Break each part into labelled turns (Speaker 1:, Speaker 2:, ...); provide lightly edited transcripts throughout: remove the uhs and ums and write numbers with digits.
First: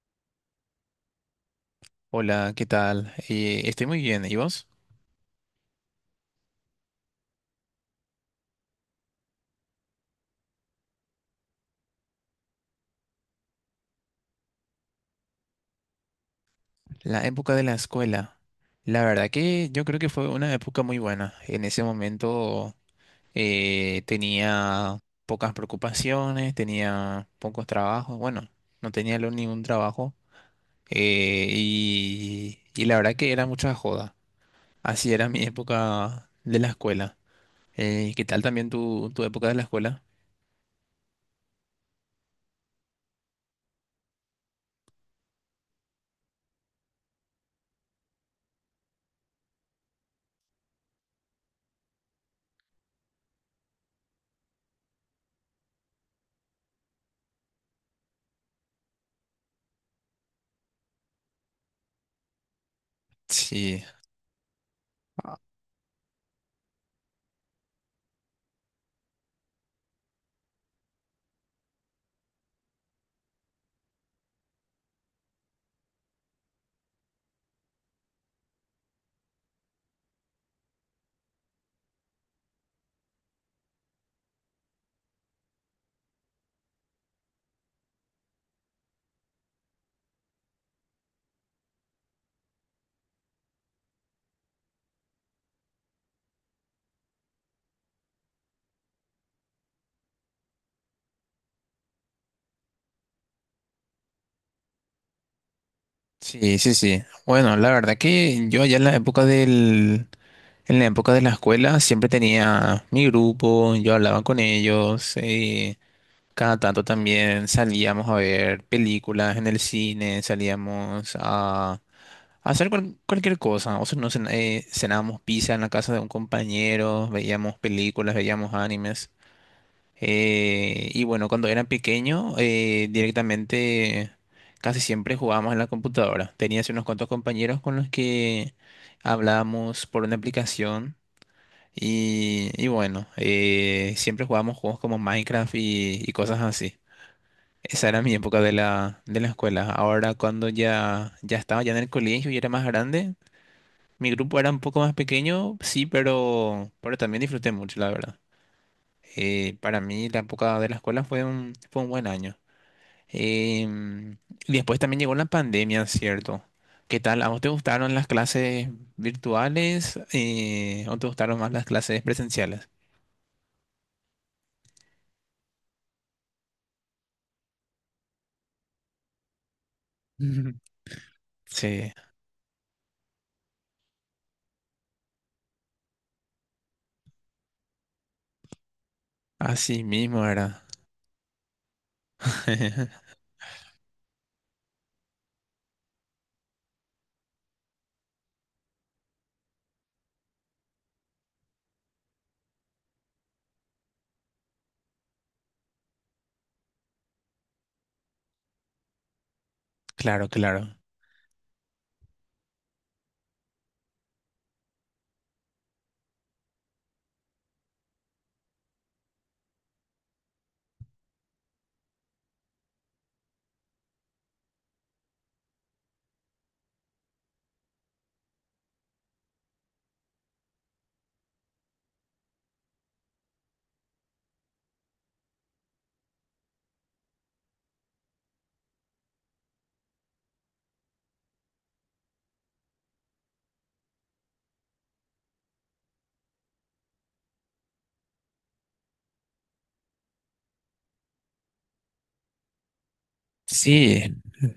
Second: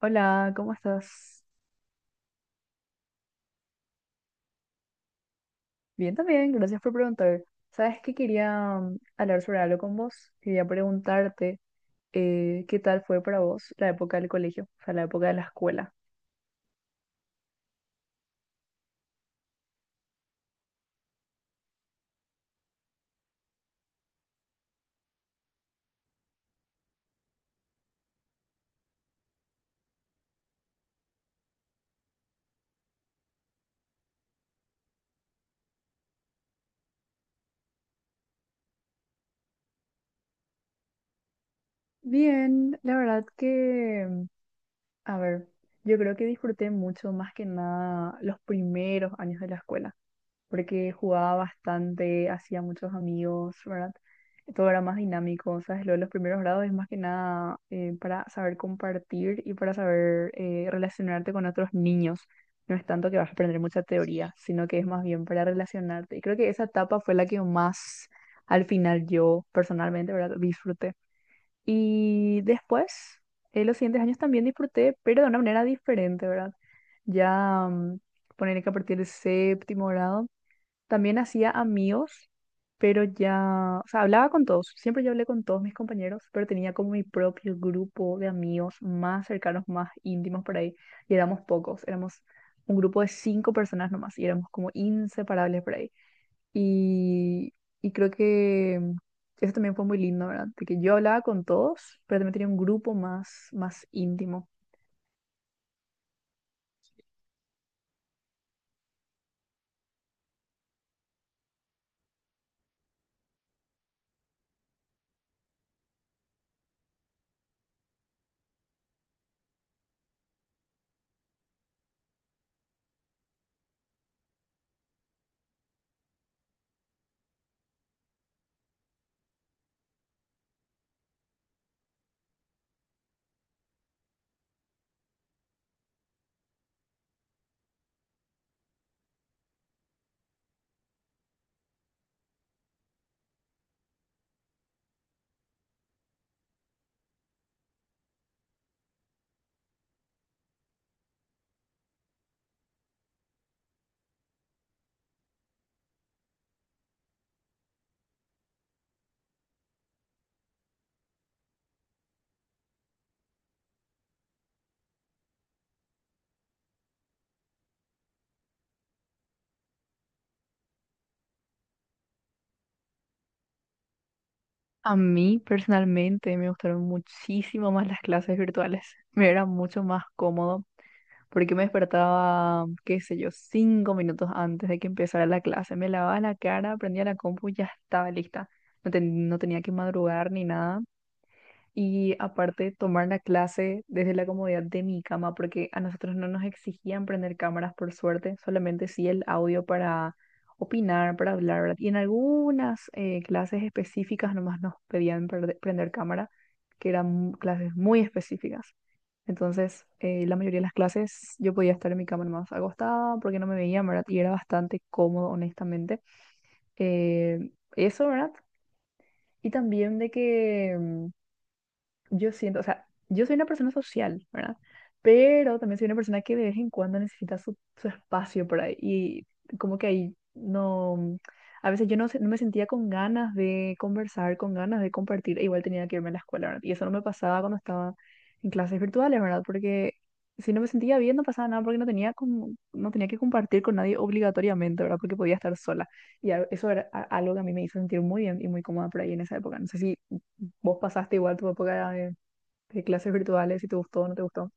Speaker 1: Hola, ¿cómo estás?
Speaker 2: Hola, ¿qué tal? Estoy muy bien. ¿Y vos?
Speaker 1: Bien también, gracias por preguntar. Sabes que quería hablar sobre algo con vos. Quería preguntarte qué tal fue para vos la época del colegio, o sea, la época de la escuela.
Speaker 2: La época de la escuela. La verdad que yo creo que fue una época muy buena. En ese momento tenía pocas preocupaciones, tenía pocos trabajos. Bueno, no tenía ningún trabajo. Y la verdad que era mucha joda. Así era mi época de la escuela. ¿Qué tal también tu época de la escuela?
Speaker 1: Bien, la verdad que, a ver, yo creo que disfruté mucho más que nada los primeros años de la escuela, porque jugaba bastante, hacía muchos amigos, ¿verdad? Todo era más dinámico, o sea, lo de los primeros grados es más que nada para saber compartir y para saber relacionarte con otros niños. No es tanto que vas a aprender mucha
Speaker 2: Sí,
Speaker 1: teoría, sino que es más bien para relacionarte. Y creo que esa etapa fue la que más, al final, yo personalmente, ¿verdad? Disfruté. Y después, los siguientes años también disfruté, pero de una manera diferente, ¿verdad? Ya, poner que a partir del séptimo grado también hacía amigos, pero ya, o sea, hablaba con todos, siempre yo hablé con todos mis compañeros, pero tenía como mi propio grupo de amigos más cercanos, más íntimos por ahí, y éramos pocos, éramos un grupo de 5 personas nomás, y éramos como inseparables por ahí. Y, y creo que eso también fue muy lindo, ¿verdad? De que yo hablaba con todos, pero también tenía un grupo más, más íntimo.
Speaker 2: sí, sí, sí. Bueno, la verdad que yo allá en la época del. En la época de la escuela siempre tenía mi grupo, yo hablaba con ellos, cada tanto también salíamos a ver películas en el cine, salíamos a hacer cualquier cosa, o sea, no cenábamos pizza en la casa de un compañero, veíamos películas, veíamos animes. Y bueno, cuando era pequeño, directamente casi siempre jugábamos en la computadora. Tenía así unos cuantos compañeros con los que hablábamos por una aplicación. Y bueno, siempre jugábamos juegos como Minecraft y cosas así. Esa era mi época de la escuela. Ahora cuando ya estaba ya en el colegio y era más grande, mi grupo era un poco más pequeño, sí, pero también disfruté mucho, la verdad. Para mí la época de la escuela fue un buen año. Em, y después también llegó la pandemia, ¿cierto? ¿Qué tal? ¿A vos te gustaron las clases virtuales o te gustaron más las clases presenciales?
Speaker 1: A mí personalmente me gustaron muchísimo más las clases virtuales. Me era mucho más cómodo, porque me
Speaker 2: Sí,
Speaker 1: despertaba, qué sé yo, 5 minutos antes de que empezara la clase. Me lavaba la cara, prendía la compu y ya estaba lista. No, no tenía que
Speaker 2: así mismo
Speaker 1: madrugar ni
Speaker 2: era.
Speaker 1: nada. Y aparte, tomar la clase desde la comodidad de mi cama, porque a nosotros no nos exigían prender cámaras, por suerte, solamente sí el audio para opinar, para hablar, ¿verdad? Y en algunas clases específicas nomás nos pedían prender cámara, que eran clases muy específicas. Entonces,
Speaker 2: Claro,
Speaker 1: la mayoría de las
Speaker 2: claro.
Speaker 1: clases yo podía estar en mi cama más acostada porque no me veían, ¿verdad? Y era bastante cómodo, honestamente. Eh, eso, ¿verdad? Y también de que yo siento, o sea, yo soy una persona social, ¿verdad? Pero también soy una persona que de vez en cuando necesita su espacio por ahí. Y como que ahí no, a veces yo no, no me sentía con ganas de conversar, con ganas de compartir, e igual tenía que irme a la escuela, ¿verdad? Y eso no me pasaba cuando estaba en clases virtuales, ¿verdad? Porque si no me sentía bien, no pasaba nada porque no tenía, como, no tenía que compartir con nadie obligatoriamente, ¿verdad? Porque podía estar sola. Y eso era algo que a mí me hizo sentir muy bien y muy cómoda por ahí en esa época. No sé si... ¿Vos pasaste igual tu época de clases virtuales, si te gustó o no
Speaker 2: Sí,
Speaker 1: te gustó?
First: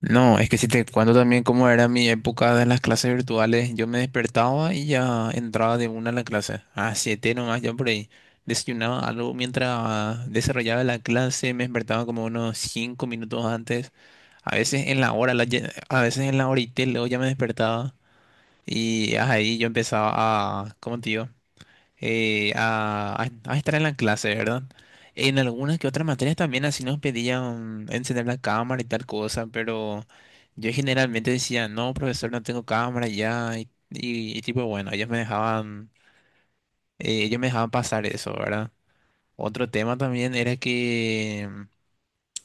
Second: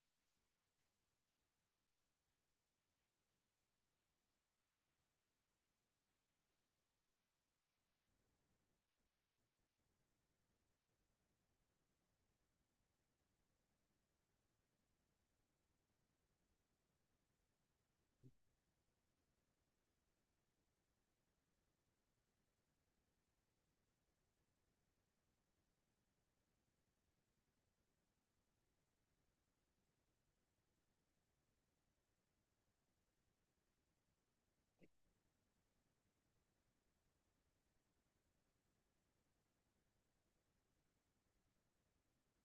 Speaker 2: no, es que si te cuento también cómo era mi época de las clases virtuales, yo me despertaba y ya entraba de una a la clase. A siete nomás, yo por ahí desayunaba algo mientras desarrollaba la clase, me despertaba como unos 5 minutos antes, a veces en la hora, a veces en la horita y luego ya me despertaba y ahí yo empezaba a, ¿cómo te digo? eh, a, a estar en la clase, ¿verdad? En algunas que otras materias también así nos pedían encender la cámara y tal cosa, pero yo generalmente decía, no, profesor, no tengo cámara ya, y tipo, bueno, ellos me dejaban pasar eso, ¿verdad? Otro tema también era que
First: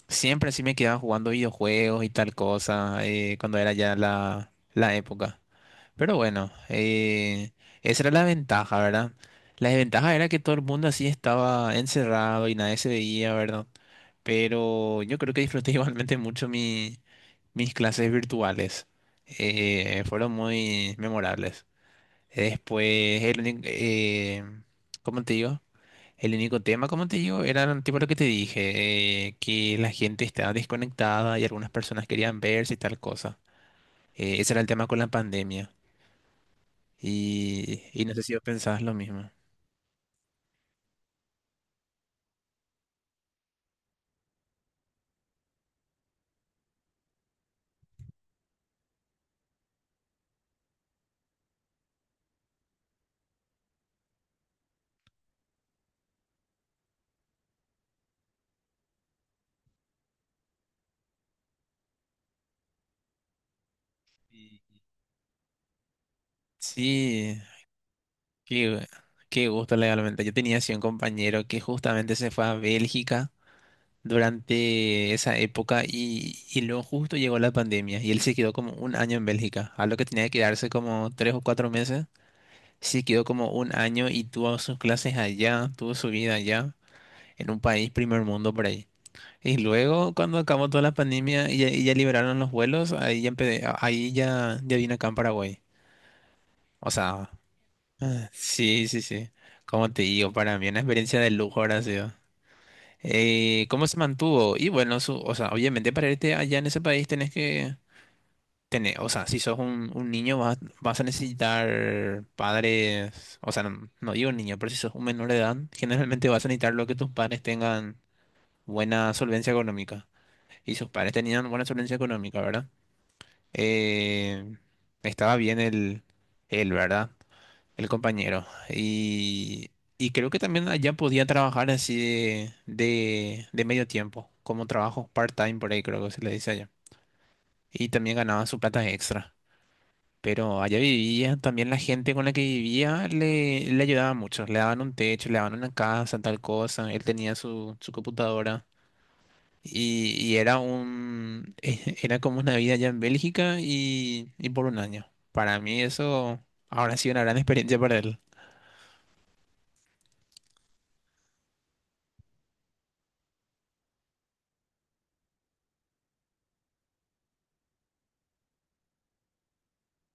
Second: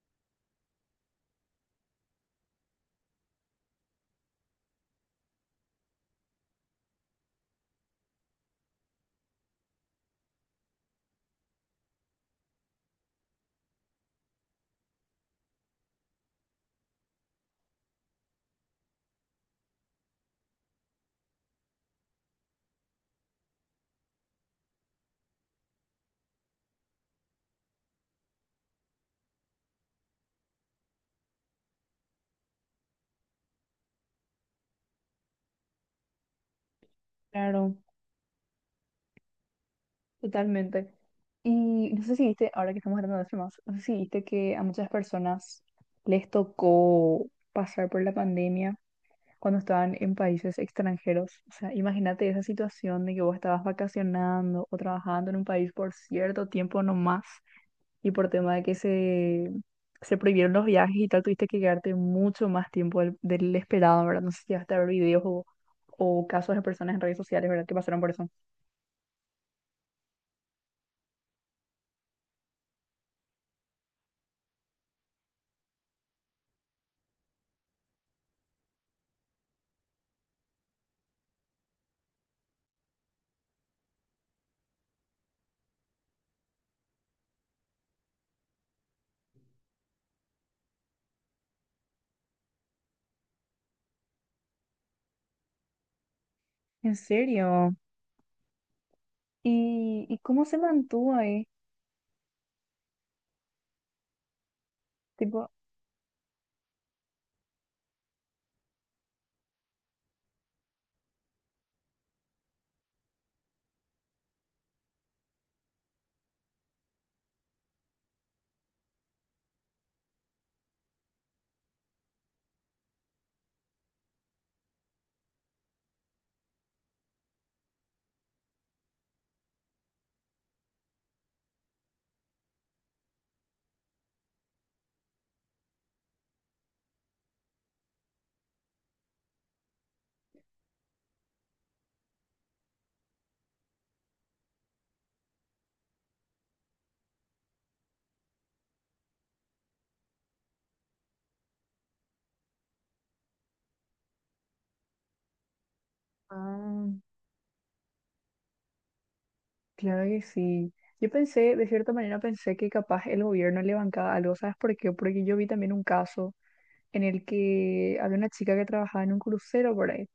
Speaker 2: siempre así me quedaba jugando videojuegos y tal cosa, cuando era ya la época. Pero bueno, esa era la ventaja, ¿verdad? La desventaja era que todo el mundo así estaba encerrado y nadie se veía, ¿verdad? Pero yo creo que disfruté igualmente mucho mis clases virtuales. Fueron muy memorables. Después, ¿cómo te digo? El único tema, como te digo, era tipo lo que te dije, que la gente estaba desconectada y algunas personas querían verse y tal cosa. Ese era el tema con la pandemia.
Speaker 1: Claro,
Speaker 2: Y no sé si vos pensabas lo mismo.
Speaker 1: totalmente. Y no sé si viste, ahora que estamos hablando de temas, no sé si viste que a muchas personas les tocó pasar por la pandemia cuando estaban en países extranjeros. O sea, imagínate esa situación de que vos estabas vacacionando o trabajando en un país por cierto tiempo nomás y por tema de que se prohibieron los viajes y tal, tuviste que quedarte mucho más tiempo del esperado, ¿verdad? No sé si llegaste a ver videos o casos de personas en redes
Speaker 2: Sí,
Speaker 1: sociales, ¿verdad? Que pasaron por eso.
Speaker 2: qué, qué gusto legalmente. Yo tenía así un compañero que justamente se fue a Bélgica durante esa época y luego justo llegó la pandemia y él se quedó como un año en Bélgica, a lo que tenía que quedarse como 3 o 4 meses. Se quedó como un año y tuvo sus clases allá, tuvo su vida allá, en un país primer mundo por ahí. Y luego cuando acabó toda la pandemia y ya liberaron los vuelos, ahí ya vine acá en Paraguay. O
Speaker 1: ¿En
Speaker 2: sea,
Speaker 1: serio?
Speaker 2: sí, sí, sí. Como te
Speaker 1: Y
Speaker 2: digo,
Speaker 1: cómo se
Speaker 2: para mí una
Speaker 1: mantuvo
Speaker 2: experiencia de
Speaker 1: ahí?
Speaker 2: lujo ahora ha sido. ¿Cómo se mantuvo? Y bueno, o
Speaker 1: Tipo,
Speaker 2: sea, obviamente para irte allá en ese país tenés que tener, o sea, si sos un niño vas, a necesitar padres, o sea, no, no digo niño, pero si sos un menor de edad, generalmente vas a necesitar lo que tus padres tengan buena solvencia económica. Y sus padres tenían buena solvencia económica, ¿verdad? Eh, estaba bien el, él, ¿verdad? El compañero. Y creo que también allá podía trabajar así de medio tiempo, como trabajo part-time por ahí, creo que se le dice allá. Y también ganaba su plata extra. Pero allá vivía, también la gente con la que vivía le ayudaba mucho. Le daban un techo, le daban una casa, tal cosa. Él tenía su computadora. Y era como una vida allá en Bélgica y por un año. Para mí eso
Speaker 1: ah,
Speaker 2: ahora ha sido una gran experiencia para él.
Speaker 1: claro que sí. Yo pensé, de cierta manera pensé que capaz el gobierno le bancaba algo, ¿sabes por qué? Porque yo vi también un caso en el que había una chica que trabajaba en un crucero por ahí.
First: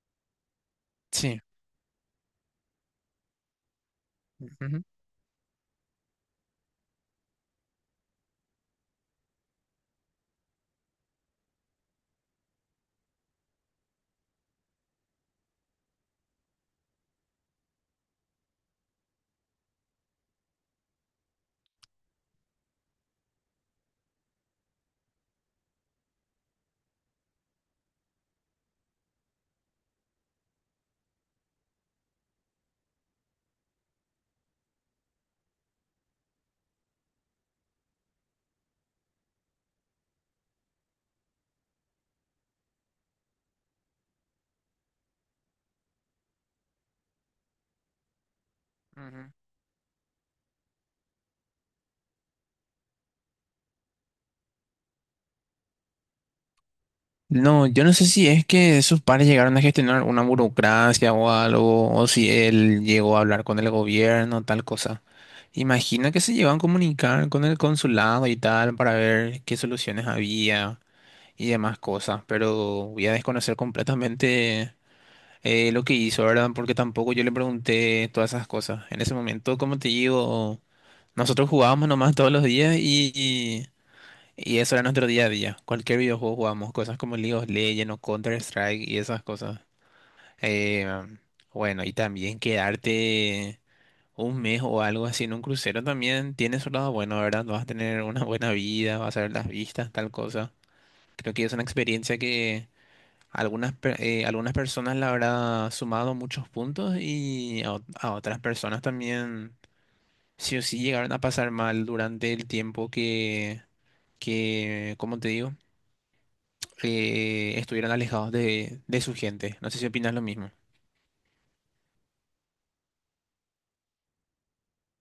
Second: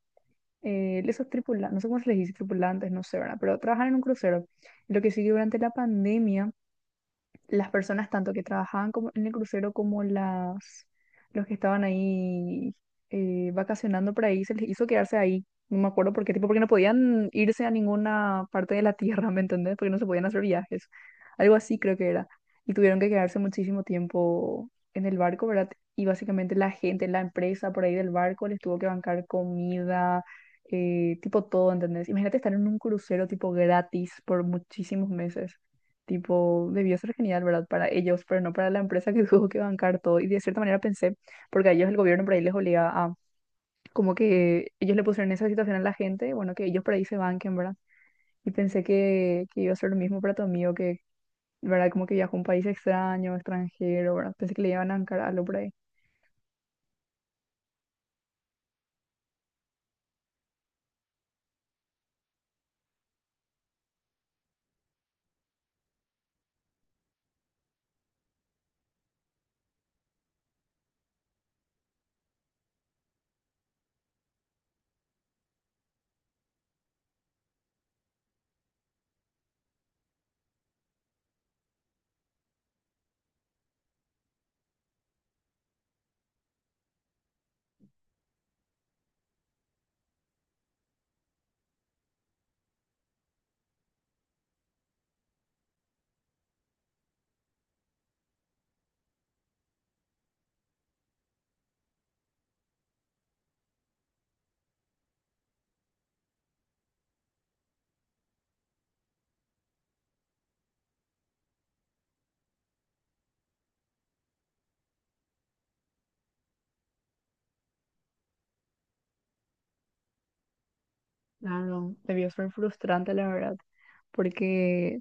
Speaker 1: Esos
Speaker 2: Sí.
Speaker 1: tripulantes, no sé cómo se les dice tripulantes, no sé, ¿verdad? Pero trabajan en un crucero.
Speaker 2: Ujú.
Speaker 1: Lo que sí que durante la pandemia las personas tanto que trabajaban como en el crucero como las los que estaban ahí vacacionando por ahí, se les hizo quedarse ahí. No me acuerdo por qué, tipo, porque no podían irse a ninguna parte de la tierra, ¿me entendés? Porque no se podían hacer viajes. Algo así creo que era. Y tuvieron que quedarse muchísimo tiempo en el barco, ¿verdad? Y básicamente la gente, la empresa por ahí del barco les tuvo que bancar comida, tipo todo, ¿entendés? Imagínate estar en un crucero tipo gratis por muchísimos meses. Tipo, debió ser genial, ¿verdad? Para ellos, pero no para la empresa que tuvo que bancar todo. Y de cierta manera pensé, porque a ellos el gobierno por ahí les obliga a, como que ellos le pusieron esa situación a la gente, bueno, que ellos por ahí se banquen, ¿verdad? Y pensé
Speaker 2: Ujú.
Speaker 1: que iba a ser lo mismo para tu amigo, que, ¿verdad? Como que viajó a un país extraño, extranjero, ¿verdad? Pensé que le iban a bancar algo por ahí.
Speaker 2: No, yo no sé si es que sus padres llegaron a gestionar una burocracia o algo, o si él llegó a hablar con el gobierno, tal cosa. Imagino que se llevan a comunicar con el consulado y tal para ver qué soluciones había y demás cosas, pero voy a desconocer completamente lo que hizo, ¿verdad? Porque tampoco yo le pregunté todas esas cosas. En ese momento, como te digo, nosotros jugábamos nomás todos los días. Y eso era nuestro día a día. Cualquier videojuego jugamos, cosas como League of Legends o Counter-Strike y esas cosas. Eh, bueno, y también quedarte un mes o algo así en un crucero también tiene su lado bueno, ¿verdad? Vas a tener una buena vida, vas a ver las vistas, tal cosa. Creo que es una experiencia que algunas personas la habrá sumado muchos puntos y a otras personas también sí o sí llegaron a pasar mal durante el tiempo que, ¿como te digo? Estuvieran alejados de su gente. No sé si opinas lo mismo.
Speaker 1: Claro, debió ser frustrante, la verdad, porque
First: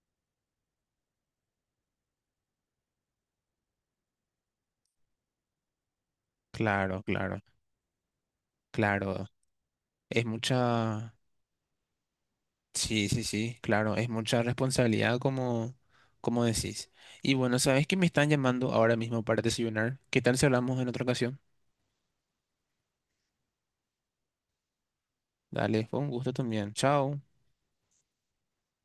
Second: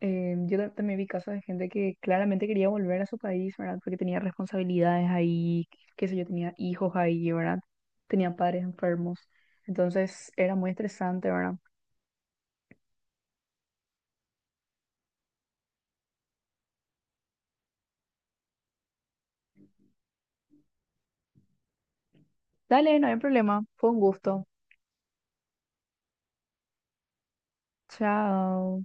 Speaker 1: eh, yo también vi casos de gente que claramente quería volver a su país, ¿verdad? Porque tenía responsabilidades ahí, qué sé yo, tenía hijos
Speaker 2: Claro,
Speaker 1: ahí,
Speaker 2: claro,
Speaker 1: ¿verdad? Tenía padres enfermos.
Speaker 2: claro. Es
Speaker 1: Entonces era muy
Speaker 2: mucha.
Speaker 1: estresante, ¿verdad?
Speaker 2: Sí, sí, sí, claro. Es mucha responsabilidad como decís. Y bueno, sabes que me están llamando ahora mismo para desayunar. ¿Qué tal si hablamos en otra ocasión?
Speaker 1: Dale, no hay problema. Fue un gusto.
Speaker 2: Dale, fue un gusto también. Chao.
Speaker 1: Chao.